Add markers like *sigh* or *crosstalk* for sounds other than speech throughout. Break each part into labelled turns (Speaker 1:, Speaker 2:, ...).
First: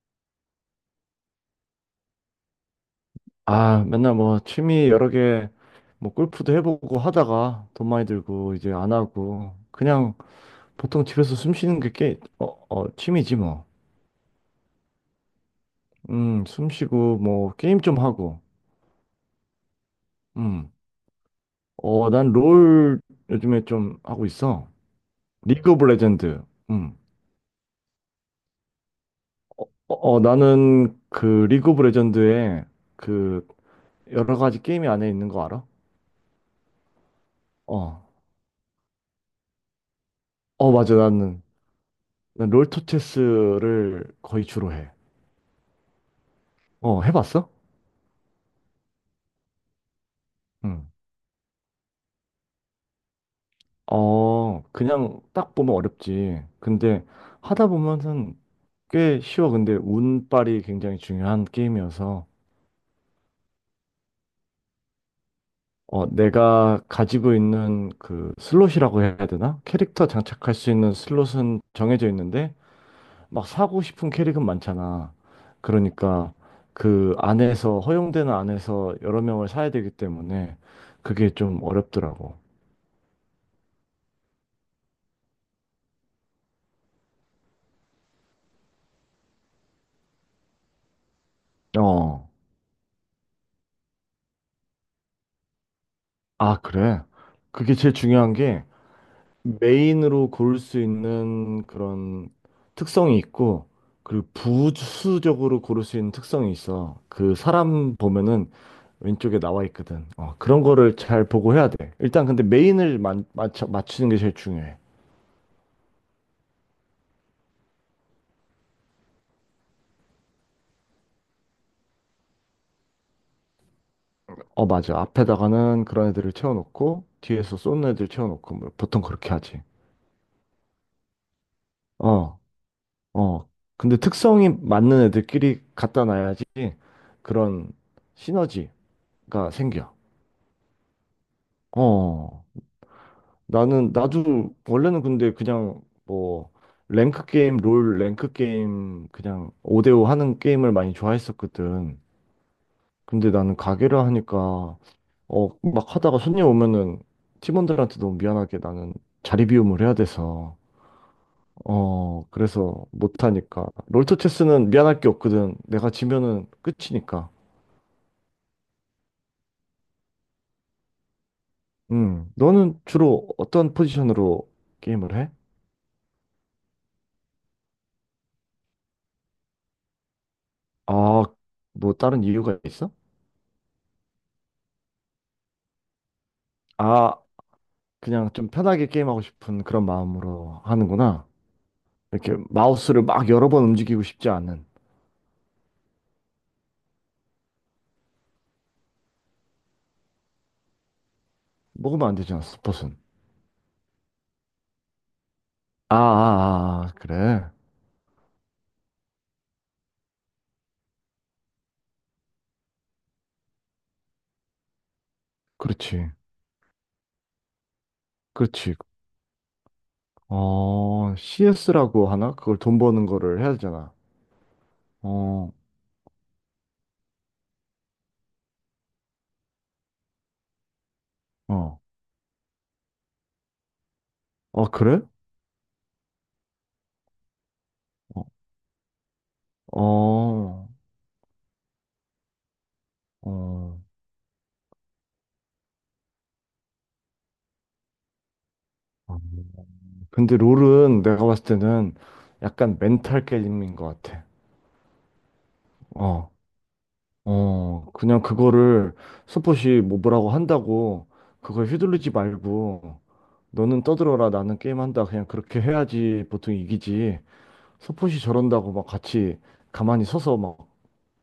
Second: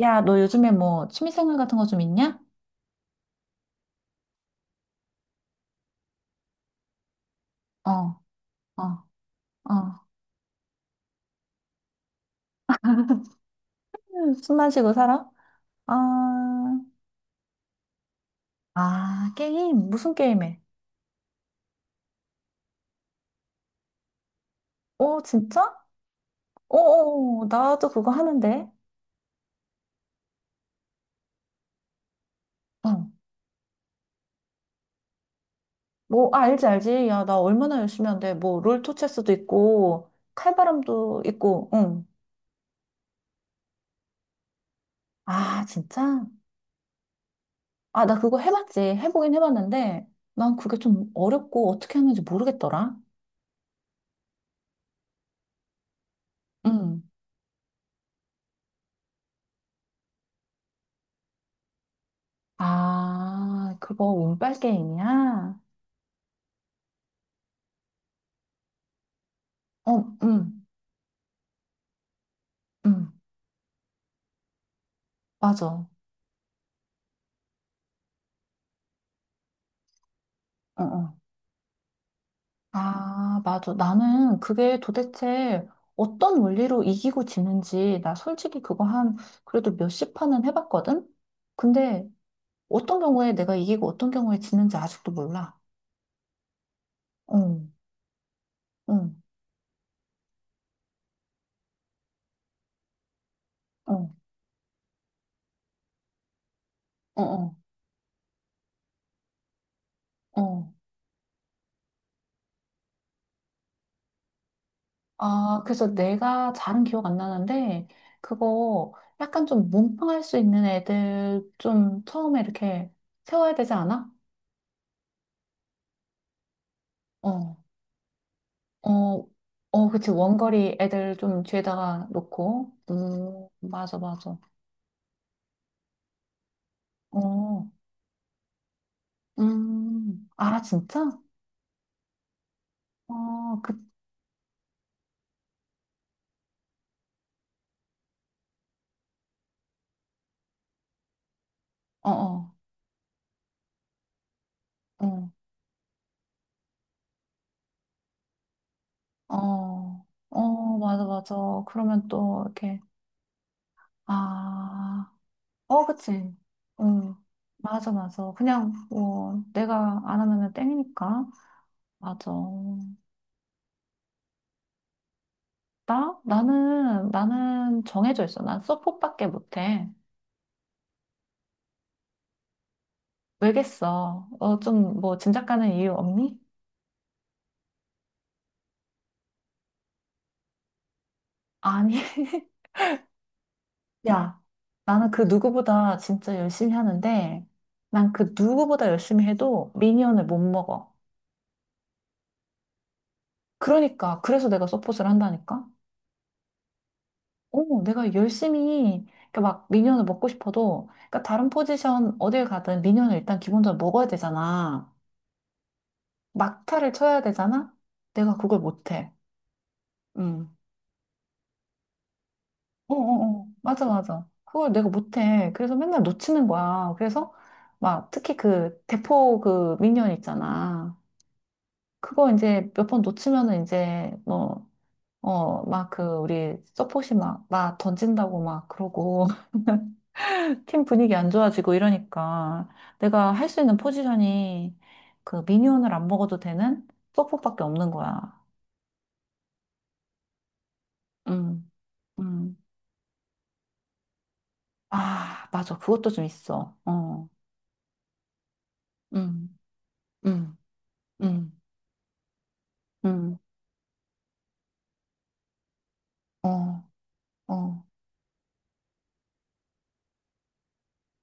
Speaker 1: 야, 너 요즘에 뭐 취미생활 같은 거 좀 있냐?
Speaker 2: 아, 맨날 뭐 취미 여러 개, 뭐 골프도 해보고 하다가 돈
Speaker 1: 어,
Speaker 2: 많이 들고 이제 안
Speaker 1: 어,
Speaker 2: 하고
Speaker 1: 어.
Speaker 2: 그냥 보통 집에서 숨 쉬는 취미지 뭐.
Speaker 1: 숨 마시고 살아? 아,
Speaker 2: 숨 쉬고 뭐 게임 좀 하고.
Speaker 1: 아, 게임. 무슨 게임해?
Speaker 2: 음, 난 롤 요즘에 좀 하고 있어.
Speaker 1: 어,
Speaker 2: 리그
Speaker 1: 진짜?
Speaker 2: 오브 레전드.
Speaker 1: 어,
Speaker 2: 음,
Speaker 1: 어, 어, 나도 그거 하는데.
Speaker 2: 나는 그 리그 오브 레전드에
Speaker 1: 어.
Speaker 2: 그 여러 가지 게임이 안에 있는 거 알아?
Speaker 1: 뭐, 아, 알지, 알지. 야, 나 얼마나
Speaker 2: 어,
Speaker 1: 열심히 하는데. 뭐, 롤토체스도 있고,
Speaker 2: 맞아.
Speaker 1: 칼바람도
Speaker 2: 나는
Speaker 1: 있고, 응.
Speaker 2: 난 롤토체스를 거의 주로 해.
Speaker 1: 아, 진짜?
Speaker 2: 해봤어?
Speaker 1: 아, 나 그거 해봤지. 해보긴 해봤는데, 난 그게
Speaker 2: 응.
Speaker 1: 좀 어렵고 어떻게 하는지 모르겠더라.
Speaker 2: 그냥 딱 보면 어렵지.
Speaker 1: 응.
Speaker 2: 근데 하다 보면은 꽤 쉬워. 근데 운빨이 굉장히 중요한 게임이어서,
Speaker 1: 아, 그거 운빨 게임이야?
Speaker 2: 내가 가지고 있는 그 슬롯이라고 해야 되나? 캐릭터
Speaker 1: 어,
Speaker 2: 장착할
Speaker 1: 응,
Speaker 2: 수 있는 슬롯은 정해져 있는데,
Speaker 1: 응,
Speaker 2: 막 사고 싶은 캐릭은 많잖아.
Speaker 1: 맞아. 어,
Speaker 2: 그러니까 그 안에서, 허용되는 안에서 여러 명을 사야 되기 때문에
Speaker 1: 어,
Speaker 2: 그게 좀 어렵더라고.
Speaker 1: 아, 맞아. 나는 그게 도대체 어떤 원리로 이기고 지는지, 나 솔직히 그거 한, 그래도 몇십 판은 해봤거든? 근데
Speaker 2: 어,
Speaker 1: 어떤 경우에 내가 이기고 어떤 경우에 지는지 아직도 몰라.
Speaker 2: 아, 그래.
Speaker 1: 응,
Speaker 2: 그게 제일 중요한 게,
Speaker 1: 응,
Speaker 2: 메인으로 고를 수 있는 그런 특성이 있고,
Speaker 1: 응.
Speaker 2: 그리고 부수적으로 고를 수 있는 특성이 있어.
Speaker 1: 어,
Speaker 2: 그
Speaker 1: 어,
Speaker 2: 사람 보면은 왼쪽에 나와 있거든.
Speaker 1: 어.
Speaker 2: 그런
Speaker 1: 어.
Speaker 2: 거를 잘 보고 해야 돼. 일단 근데 메인을 맞추는 게 제일 중요해.
Speaker 1: 아, 그래서 내가 잘은 기억 안 나는데, 그거 약간 좀 몸빵할 수 있는 애들 좀 처음에 이렇게 세워야 되지 않아?
Speaker 2: 어, 맞아. 앞에다가는 그런 애들을 채워놓고,
Speaker 1: 어,
Speaker 2: 뒤에서 쏘는 애들 채워놓고, 뭐 보통
Speaker 1: 어,
Speaker 2: 그렇게 하지.
Speaker 1: 어, 그치. 원거리 애들 좀 뒤에다가
Speaker 2: 어,
Speaker 1: 놓고.
Speaker 2: 어. 근데
Speaker 1: 맞아, 맞아.
Speaker 2: 특성이 맞는 애들끼리 갖다 놔야지
Speaker 1: 어,
Speaker 2: 그런 시너지가 생겨.
Speaker 1: 아, 진짜?
Speaker 2: 어.
Speaker 1: 어, 그,
Speaker 2: 나는 나도 원래는 근데 그냥 뭐 랭크 게임, 롤 랭크 게임 그냥 5대5 하는 게임을 많이 좋아했었거든.
Speaker 1: 어, 어,
Speaker 2: 근데 나는 가게를 하니까
Speaker 1: 어,
Speaker 2: 막 하다가 손님 오면은 팀원들한테 너무 미안하게 나는 자리 비움을 해야
Speaker 1: 어,
Speaker 2: 돼서
Speaker 1: 어, 맞아, 맞아. 그러면 또
Speaker 2: 그래서
Speaker 1: 이렇게,
Speaker 2: 못 하니까 롤토체스는 미안할 게
Speaker 1: 아,
Speaker 2: 없거든.
Speaker 1: 어,
Speaker 2: 내가
Speaker 1: 그치.
Speaker 2: 지면은
Speaker 1: 응.
Speaker 2: 끝이니까.
Speaker 1: 맞아, 맞아. 그냥, 뭐, 내가 안 하면은 땡이니까. 맞아.
Speaker 2: 너는 주로 어떤 포지션으로 게임을 해?
Speaker 1: 나? 나는 정해져 있어. 난 서폿밖에 못해.
Speaker 2: 아, 뭐 다른 이유가 있어?
Speaker 1: 왜겠어? 어, 좀, 뭐, 짐작 가는 이유 없니?
Speaker 2: 아, 그냥 좀 편하게 게임하고 싶은 그런 마음으로 하는구나.
Speaker 1: 아니,
Speaker 2: 이렇게
Speaker 1: *laughs*
Speaker 2: 마우스를 막 여러 번 움직이고 싶지
Speaker 1: 야,
Speaker 2: 않은.
Speaker 1: 나는 그 누구보다 진짜 열심히 하는데, 난 그 누구보다 열심히 해도 미니언을 못 먹어.
Speaker 2: 먹으면 안 되잖아, 스폿은.
Speaker 1: 그러니까, 그래서 내가 서폿을 한다니까?
Speaker 2: 아, 아, 아, 아, 그래.
Speaker 1: 어, 내가 열심히, 그러니까 막 미니언을 먹고 싶어도, 그러니까 다른 포지션 어딜 가든 미니언을 일단 기본적으로 먹어야 되잖아.
Speaker 2: 그렇지.
Speaker 1: 막타를 쳐야 되잖아? 내가 그걸
Speaker 2: 그렇지.
Speaker 1: 못해.
Speaker 2: CS라고 하나? 그걸 돈
Speaker 1: 어,
Speaker 2: 버는
Speaker 1: 어,
Speaker 2: 거를
Speaker 1: 어.
Speaker 2: 해야
Speaker 1: 맞아,
Speaker 2: 되잖아.
Speaker 1: 맞아. 그걸 내가 못해.
Speaker 2: 어,
Speaker 1: 그래서 맨날 놓치는 거야. 그래서 막 특히 그 대포 그 미니언 있잖아.
Speaker 2: 어.
Speaker 1: 그거 이제 몇 번 놓치면은 이제 뭐,
Speaker 2: 어, 그래?
Speaker 1: 어, 막 그 우리 서폿이 막, 막
Speaker 2: 어,
Speaker 1: 던진다고 막 그러고 *laughs*
Speaker 2: 어.
Speaker 1: 팀 분위기 안 좋아지고 이러니까 내가 할 수 있는
Speaker 2: 어.
Speaker 1: 포지션이 그 미니언을 안 먹어도 되는 서폿밖에 없는 거야.
Speaker 2: 어. 근데 롤은 내가 봤을
Speaker 1: 음,
Speaker 2: 때는
Speaker 1: 음.
Speaker 2: 약간 멘탈 게임인 것 같아.
Speaker 1: 아, 맞아. 그것도 좀
Speaker 2: 어.
Speaker 1: 있어. 어,
Speaker 2: 그냥 그거를
Speaker 1: 음,
Speaker 2: 스포시 뭐라고
Speaker 1: 음,
Speaker 2: 한다고
Speaker 1: 음.
Speaker 2: 그걸 휘둘르지 말고
Speaker 1: 음.
Speaker 2: 너는 떠들어라 나는 게임한다 그냥 그렇게 해야지 보통
Speaker 1: 어,
Speaker 2: 이기지
Speaker 1: 어,
Speaker 2: 스포시 저런다고 막 같이 가만히 서서 막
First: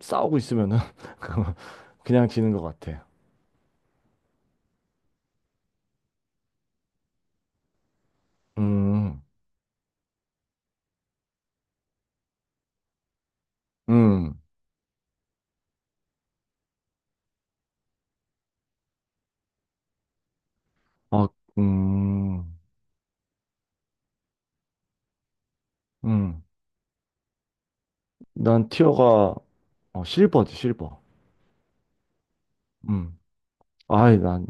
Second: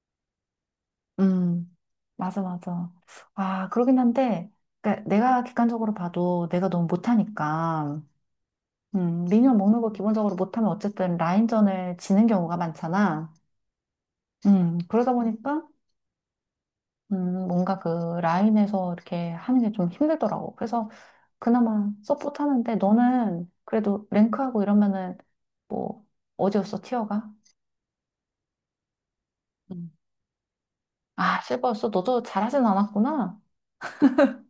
Speaker 2: 싸우고 있으면은 *laughs*
Speaker 1: 음,
Speaker 2: 그냥
Speaker 1: 맞아,
Speaker 2: 지는 것
Speaker 1: 맞아.
Speaker 2: 같아.
Speaker 1: 아, 그러긴 한데, 그러니까 내가 객관적으로 봐도 내가 너무 못하니까,
Speaker 2: 음,
Speaker 1: 미니언 먹는 거 기본적으로 못하면 어쨌든 라인전을 지는 경우가 많잖아.
Speaker 2: 음,
Speaker 1: 그러다 보니까, 뭔가 그 라인에서 이렇게 하는 게 좀 힘들더라고. 그래서
Speaker 2: 아,
Speaker 1: 그나마 서포트
Speaker 2: 음,
Speaker 1: 하는데, 너는 그래도 랭크하고 이러면은, 뭐,
Speaker 2: 음.
Speaker 1: 어디였어, 티어가?
Speaker 2: 난 티어가
Speaker 1: 음.
Speaker 2: 실버지 실버.
Speaker 1: 아, 실버였어? 너도 잘하진
Speaker 2: 음.
Speaker 1: 않았구나.
Speaker 2: 아이 난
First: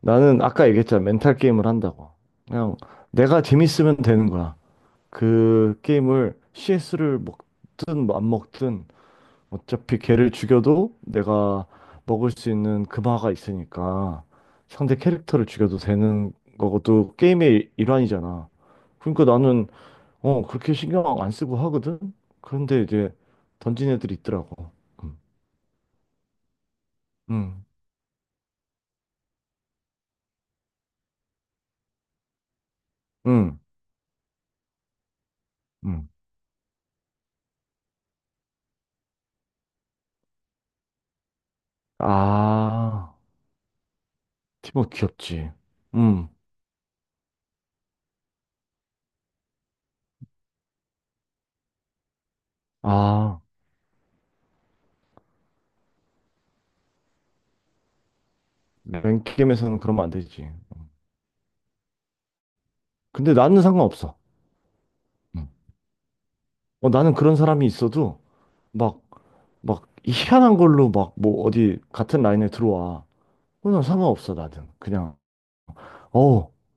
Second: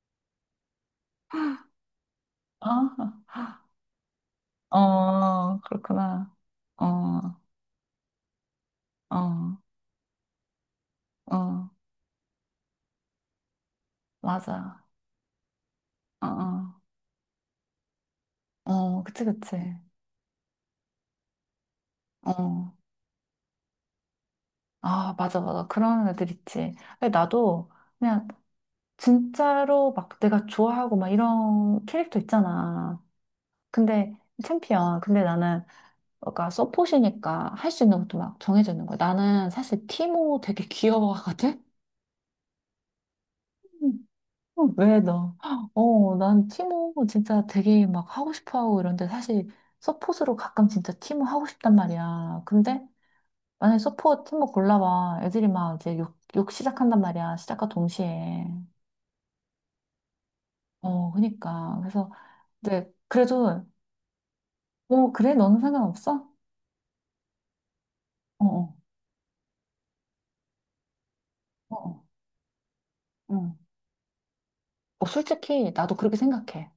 Speaker 2: 나는 아까 얘기했잖아 멘탈 게임을 한다고. 그냥
Speaker 1: 아,
Speaker 2: 내가 재밌으면 되는 거야.
Speaker 1: 어,
Speaker 2: 그
Speaker 1: 그렇구나.
Speaker 2: 게임을 CS를
Speaker 1: 어,
Speaker 2: 먹든 뭐안 먹든
Speaker 1: 어,
Speaker 2: 어차피 걔를 죽여도 내가
Speaker 1: 어,
Speaker 2: 먹을 수 있는 금화가 있으니까
Speaker 1: 맞아.
Speaker 2: 상대 캐릭터를 죽여도
Speaker 1: 어,
Speaker 2: 되는 거고
Speaker 1: 어,
Speaker 2: 또 게임의 일환이잖아.
Speaker 1: 어, 그치,
Speaker 2: 그러니까
Speaker 1: 그치.
Speaker 2: 나는 그렇게 신경 안 쓰고 하거든.
Speaker 1: 어,
Speaker 2: 그런데 이제 던진 애들이 있더라고.
Speaker 1: 아,
Speaker 2: 음.
Speaker 1: 맞아, 맞아. 그런 애들 있지. 근데
Speaker 2: 음.
Speaker 1: 나도 그냥 진짜로 막 내가 좋아하고 막 이런 캐릭터 있잖아.
Speaker 2: 음.
Speaker 1: 근데 챔피언. 근데 나는
Speaker 2: 음.
Speaker 1: 그러니까 서폿이니까 할 수 있는 것도 막 정해져 있는 거야. 나는 사실 티모 되게 귀여워하거든?
Speaker 2: 아,
Speaker 1: 어,
Speaker 2: 티모
Speaker 1: 왜 너?
Speaker 2: 귀엽지.
Speaker 1: 어,
Speaker 2: 음.
Speaker 1: 난 티모 진짜 되게 막 하고 싶어 하고 이런데 사실 서폿으로 가끔 진짜 티모 하고 싶단 말이야. 근데
Speaker 2: 아,
Speaker 1: 만약에 서폿 티모 골라봐. 애들이 막 이제 욕 시작한단 말이야. 시작과 동시에.
Speaker 2: 맨 게임에서는 그러면 안 되지.
Speaker 1: 어, 그니까. 그래서 이제
Speaker 2: 근데 나는
Speaker 1: 그래도
Speaker 2: 상관없어.
Speaker 1: 어, 그래?
Speaker 2: 음.
Speaker 1: 너는 상관없어?
Speaker 2: 나는 그런 사람이 있어도
Speaker 1: 어, 어,
Speaker 2: 막, 막 희한한 걸로 막 뭐 어디
Speaker 1: 어,
Speaker 2: 같은 라인에 들어와.
Speaker 1: 어. 어,
Speaker 2: 그건 상관없어, 나는.
Speaker 1: 어,
Speaker 2: 그냥,
Speaker 1: 솔직히 나도 그렇게
Speaker 2: 어,
Speaker 1: 생각해.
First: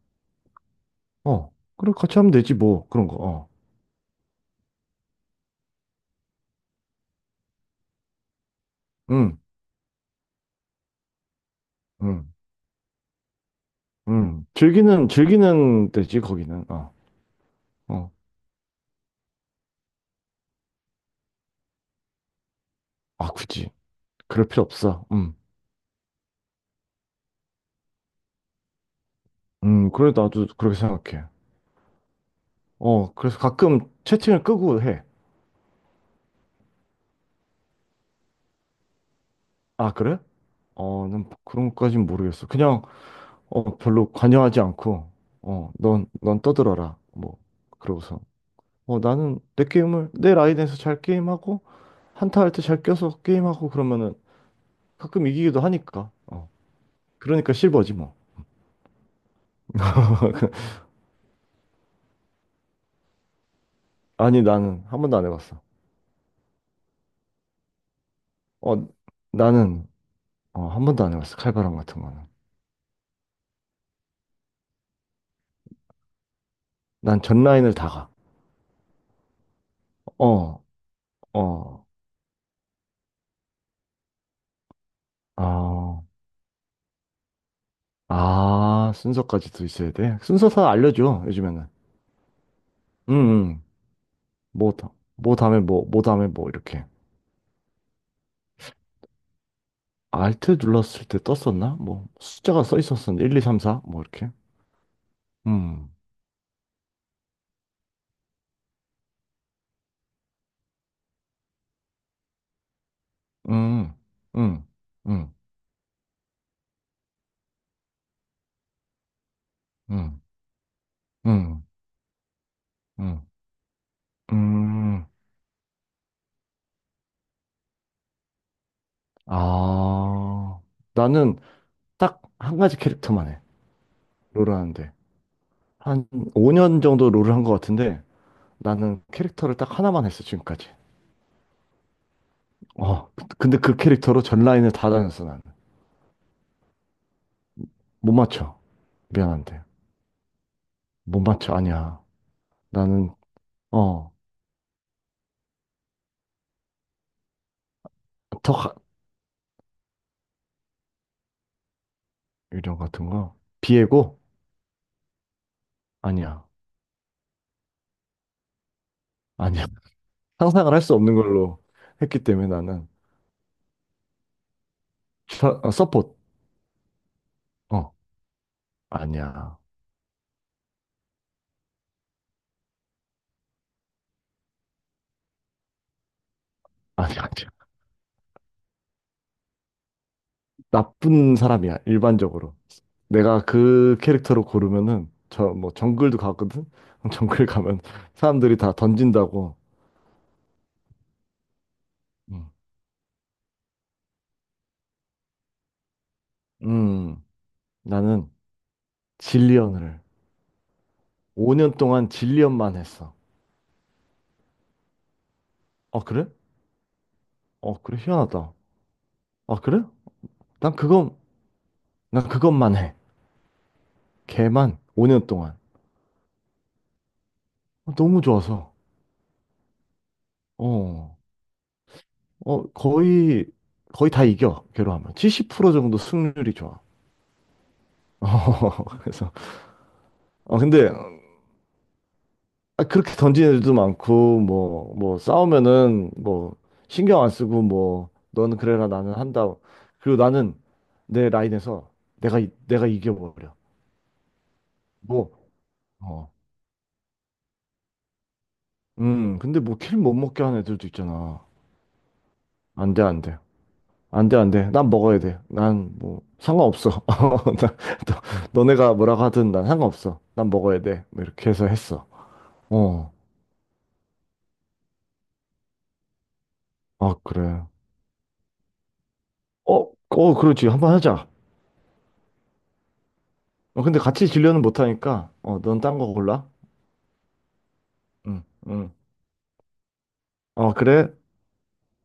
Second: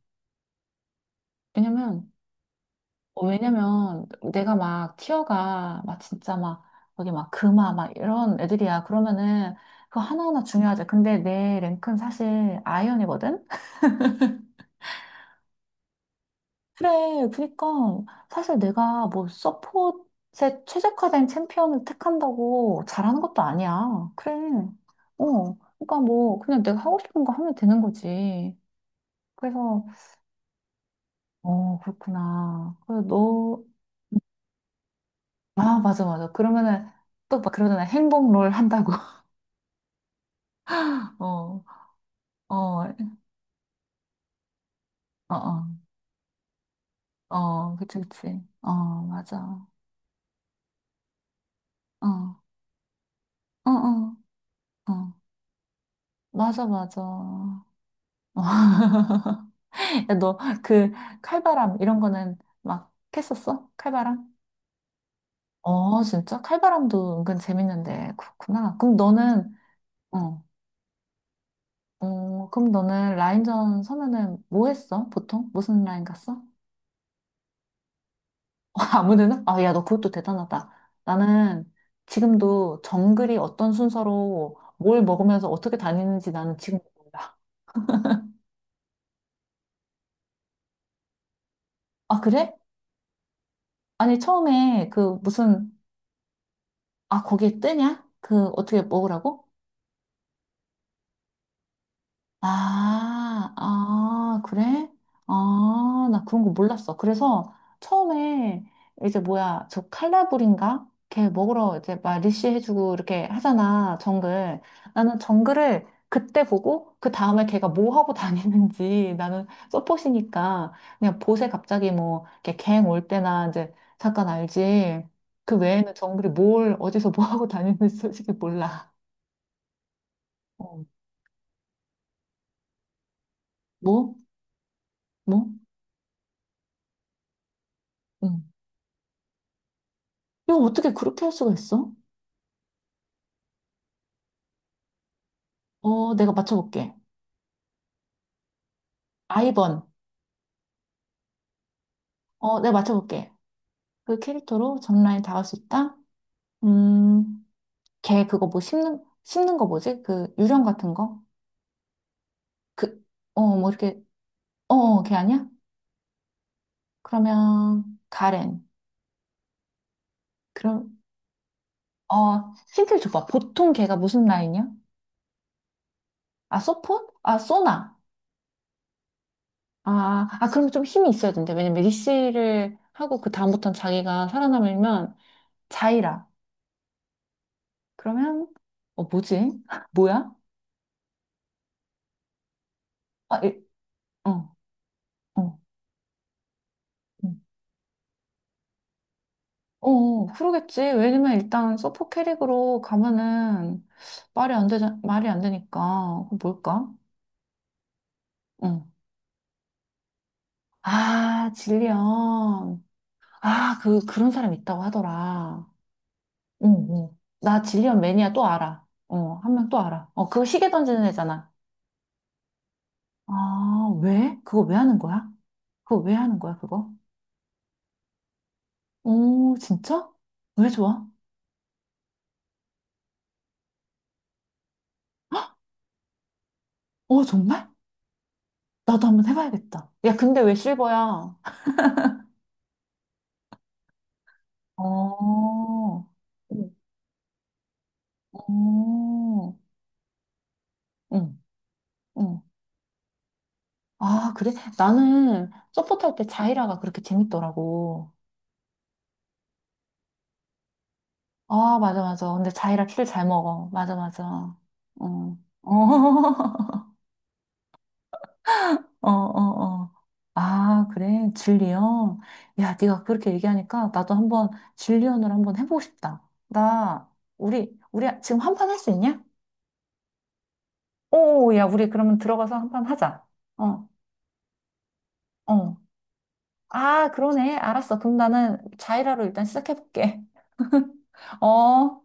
Speaker 2: 어, 그래,
Speaker 1: 왜냐면
Speaker 2: 같이 하면 되지, 뭐. 그런 거,
Speaker 1: 어,
Speaker 2: 어.
Speaker 1: 왜냐면 내가 막 티어가 막 진짜 막 여기 막 금화 막 이런 애들이야.
Speaker 2: 응,
Speaker 1: 그러면은 그거 하나하나 중요하지. 근데 내 랭크는
Speaker 2: 응,
Speaker 1: 사실 아이언이거든?
Speaker 2: 응. 즐기는 데지, 거기는. 어,
Speaker 1: 그래, 그니까
Speaker 2: 어.
Speaker 1: 사실 내가 뭐 서폿에 최적화된 챔피언을 택한다고 잘하는
Speaker 2: 아,
Speaker 1: 것도
Speaker 2: 굳이.
Speaker 1: 아니야. 그래.
Speaker 2: 그럴 필요 없어.
Speaker 1: 어, 그러니까 뭐 그냥 내가 하고 싶은 거 하면 되는 거지. 그래서
Speaker 2: 그래, 나도 그렇게 생각해.
Speaker 1: 어, 그렇구나. 그래,
Speaker 2: 어, 그래서
Speaker 1: 너,
Speaker 2: 가끔 채팅을 끄고 해.
Speaker 1: 아, 맞아, 맞아. 그러면은 또 막 그러잖아. 행복 롤 한다고.
Speaker 2: 아, 그래?
Speaker 1: *laughs*
Speaker 2: 난
Speaker 1: 어.
Speaker 2: 그런 것까진 모르겠어. 그냥,
Speaker 1: 어,
Speaker 2: 별로 관여하지 않고,
Speaker 1: 어, 어,
Speaker 2: 넌 떠들어라. 뭐,
Speaker 1: 어, 그치,
Speaker 2: 그러고서.
Speaker 1: 그치. 어, 맞아.
Speaker 2: 나는 내
Speaker 1: 어,
Speaker 2: 게임을, 내 라인에서 잘 게임하고, 한타 할 때 잘 껴서
Speaker 1: 어,
Speaker 2: 게임하고 그러면은
Speaker 1: 어, 어.
Speaker 2: 가끔 이기기도 하니까.
Speaker 1: 맞아, 맞아.
Speaker 2: 그러니까 실버지 뭐.
Speaker 1: *laughs* 야, 너,
Speaker 2: *laughs*
Speaker 1: 그, 칼바람, 이런 거는 막 했었어? 칼바람?
Speaker 2: 아니, 나는 한 번도 안 해봤어.
Speaker 1: 어, 진짜? 칼바람도 은근 재밌는데,
Speaker 2: 어,
Speaker 1: 그렇구나. 그럼 너는,
Speaker 2: 나는,
Speaker 1: 어,
Speaker 2: 한 번도 안 해봤어. 칼바람 같은 거는.
Speaker 1: 어, 그럼 너는 라인전 서면은 뭐 했어? 보통? 무슨 라인 갔어?
Speaker 2: 난 전 라인을 다 가.
Speaker 1: 아무데나? 아, 야, 너 그것도
Speaker 2: 어,
Speaker 1: 대단하다. 나는
Speaker 2: 어,
Speaker 1: 지금도 정글이 어떤 순서로 뭘 먹으면서 어떻게
Speaker 2: 아,
Speaker 1: 다니는지 나는 지금 몰라.
Speaker 2: 아, 순서까지도 있어야 돼. 순서 다 알려줘, 요즘에는.
Speaker 1: 아, 그래?
Speaker 2: 응, 응.
Speaker 1: 아니,
Speaker 2: 뭐,
Speaker 1: 처음에
Speaker 2: 다-
Speaker 1: 그
Speaker 2: 뭐 다음에
Speaker 1: 무슨,
Speaker 2: 뭐, 뭐 다음에 뭐, 이렇게.
Speaker 1: 아, 거기에 뜨냐? 그 어떻게 먹으라고?
Speaker 2: 알트 눌렀을 때 떴었나? 뭐 숫자가 써 있었었는데 1, 2,
Speaker 1: 아,
Speaker 2: 3, 4 뭐 이렇게.
Speaker 1: 아, 그래?
Speaker 2: 음.
Speaker 1: 아, 나 그런 거 몰랐어. 그래서 처음에 이제 뭐야, 저 칼라불인가? 걔 먹으러 이제 막 리쉬해주고 이렇게
Speaker 2: 음.
Speaker 1: 하잖아, 정글.
Speaker 2: 음.
Speaker 1: 나는
Speaker 2: 음.
Speaker 1: 정글을 그때 보고 그 다음에 걔가 뭐 하고 *laughs* 다니는지 나는
Speaker 2: 음.
Speaker 1: 서폿이니까 그냥 보세
Speaker 2: 음.
Speaker 1: 갑자기 뭐 걔 갱 올
Speaker 2: 음.
Speaker 1: 때나 이제 잠깐 알지.
Speaker 2: 음.
Speaker 1: 그 외에는 정글이 뭘 어디서 뭐 하고 다니는지 솔직히 몰라.
Speaker 2: 아.
Speaker 1: 어,
Speaker 2: 나는 딱 한 가지 캐릭터만 해.
Speaker 1: 뭐?
Speaker 2: 롤을 하는데.
Speaker 1: 뭐?
Speaker 2: 한 5년 정도 롤을 한 것 같은데 나는 캐릭터를 딱 하나만 했어,
Speaker 1: 이거
Speaker 2: 지금까지.
Speaker 1: 어떻게 그렇게 할 수가 있어?
Speaker 2: 어. 근데 그 캐릭터로 전 라인을 다 다녔어, 나는.
Speaker 1: 어, 내가 맞춰볼게.
Speaker 2: 못 맞춰. 미안한데.
Speaker 1: 아이번.
Speaker 2: 못 맞춰. 아니야.
Speaker 1: 어, 내가
Speaker 2: 나는
Speaker 1: 맞춰볼게.
Speaker 2: 어.
Speaker 1: 그 캐릭터로 전라인 닿을 수 있다? 음, 걔 그거 뭐
Speaker 2: 턱
Speaker 1: 씹는 거 뭐지? 그 유령 같은 거?
Speaker 2: 이런 거
Speaker 1: 그,
Speaker 2: 같은 거.
Speaker 1: 어, 뭐 이렇게,
Speaker 2: 비에고
Speaker 1: 어, 어, 걔 아니야?
Speaker 2: 아니야.
Speaker 1: 그러면, 가렌.
Speaker 2: 아니야. *laughs* 상상을 할 수
Speaker 1: 그럼,
Speaker 2: 없는 걸로 했기 때문에
Speaker 1: 어,
Speaker 2: 나는
Speaker 1: 힌트를 줘봐. 보통 걔가 무슨 라인이야?
Speaker 2: 서폿.
Speaker 1: 아, 소폰? 아,
Speaker 2: 어,
Speaker 1: 소나.
Speaker 2: 아니야.
Speaker 1: 아, 아, 그럼 좀 힘이 있어야 된대. 왜냐면 리시를 하고 그 다음부터는 자기가 살아남으면 자이라.
Speaker 2: 아니야, 아니야.
Speaker 1: 그러면 어, 뭐지? *laughs* 뭐야?
Speaker 2: 나쁜 사람이야, 일반적으로.
Speaker 1: 아,
Speaker 2: 내가
Speaker 1: 이-,
Speaker 2: 그
Speaker 1: 어,
Speaker 2: 캐릭터로 고르면은 저
Speaker 1: 어,
Speaker 2: 뭐 정글도 가거든. *laughs*
Speaker 1: 음.
Speaker 2: 정글 가면 사람들이 다 던진다고.
Speaker 1: 어, 어, 그러겠지. 왜냐면 일단 서포
Speaker 2: 음,
Speaker 1: 캐릭으로 가면은 말이 안 되자, 말이 안 되니까. 그 뭘까?
Speaker 2: 음, 나는
Speaker 1: 어.
Speaker 2: 질리언을
Speaker 1: 아,
Speaker 2: 5년 동안 질리언만
Speaker 1: 질리언.
Speaker 2: 했어.
Speaker 1: 아, 그, 그런 사람 있다고 하더라.
Speaker 2: 어, 그래?
Speaker 1: 응, 응. 나
Speaker 2: 어, 그래.
Speaker 1: 질리언 매니아 또
Speaker 2: 희한하다.
Speaker 1: 알아. 어, 한
Speaker 2: 아,
Speaker 1: 명 또
Speaker 2: 그래?
Speaker 1: 알아. 어, 그거 시계
Speaker 2: 난
Speaker 1: 던지는
Speaker 2: 그건
Speaker 1: 애잖아.
Speaker 2: 난 그것만 해.
Speaker 1: 아, 왜? 그거 왜
Speaker 2: 걔만
Speaker 1: 하는
Speaker 2: 5년
Speaker 1: 거야?
Speaker 2: 동안.
Speaker 1: 그거 왜 하는 거야, 그거?
Speaker 2: 어, 너무 좋아서.
Speaker 1: 오, 진짜? 왜 좋아?
Speaker 2: 어. 어, 거의 다 이겨, 걔로 하면. 70% 정도 승률이 좋아.
Speaker 1: 어, 정말?
Speaker 2: *laughs* 어,
Speaker 1: 나도 한번
Speaker 2: 그래서.
Speaker 1: 해봐야겠다. 야, 근데 왜
Speaker 2: 어, 근데,
Speaker 1: 실버야?
Speaker 2: 아, 그렇게 던지는 애들도 많고, 뭐, 뭐,
Speaker 1: 어,
Speaker 2: 싸우면은, 뭐,
Speaker 1: 음.
Speaker 2: 신경 안 쓰고, 뭐, 너는 그래라, 나는 한다.
Speaker 1: 어,
Speaker 2: 그리고 나는 내
Speaker 1: 응,
Speaker 2: 라인에서 내가,
Speaker 1: 응.
Speaker 2: 내가 이겨버려.
Speaker 1: 아, 그래?
Speaker 2: 뭐,
Speaker 1: 나는 서포트 할 때
Speaker 2: 어.
Speaker 1: 자이라가 그렇게 재밌더라고.
Speaker 2: 근데 뭐, 킬 못 먹게 하는 애들도 있잖아.
Speaker 1: 아, 맞아, 맞아. 근데 자이라
Speaker 2: 안 돼,
Speaker 1: 킬
Speaker 2: 안
Speaker 1: 잘
Speaker 2: 돼.
Speaker 1: 먹어. 맞아, 맞아.
Speaker 2: 안 돼, 안 돼. 난 먹어야
Speaker 1: 어,
Speaker 2: 돼.
Speaker 1: 어,
Speaker 2: 난 뭐,
Speaker 1: *laughs*
Speaker 2: 상관없어. *laughs* 어, 나, 네가
Speaker 1: 어,
Speaker 2: 뭐라고 하든 난
Speaker 1: 어, 어.
Speaker 2: 상관없어. 난 먹어야
Speaker 1: 아,
Speaker 2: 돼. 뭐
Speaker 1: 그래.
Speaker 2: 이렇게 해서 했어.
Speaker 1: 질리언. 야, 네가
Speaker 2: 어.
Speaker 1: 그렇게 얘기하니까 나도 한번 질리언을 한번 해보고 싶다. 나,
Speaker 2: 아, 그래.
Speaker 1: 우리, 우리 지금 한판 할 수 있냐?
Speaker 2: 어, 어, 그렇지. 한번 하자.
Speaker 1: 오, 야, 우리 그러면 들어가서 한판 하자.
Speaker 2: 어,
Speaker 1: 어,
Speaker 2: 근데 같이 진료는 못 하니까. 어,
Speaker 1: 어.
Speaker 2: 넌 딴 거 골라.
Speaker 1: 아, 그러네. 알았어. 그럼
Speaker 2: 응,
Speaker 1: 나는
Speaker 2: 응.
Speaker 1: 자이라로 일단 시작해볼게.
Speaker 2: 어, 그래.
Speaker 1: *laughs* 어.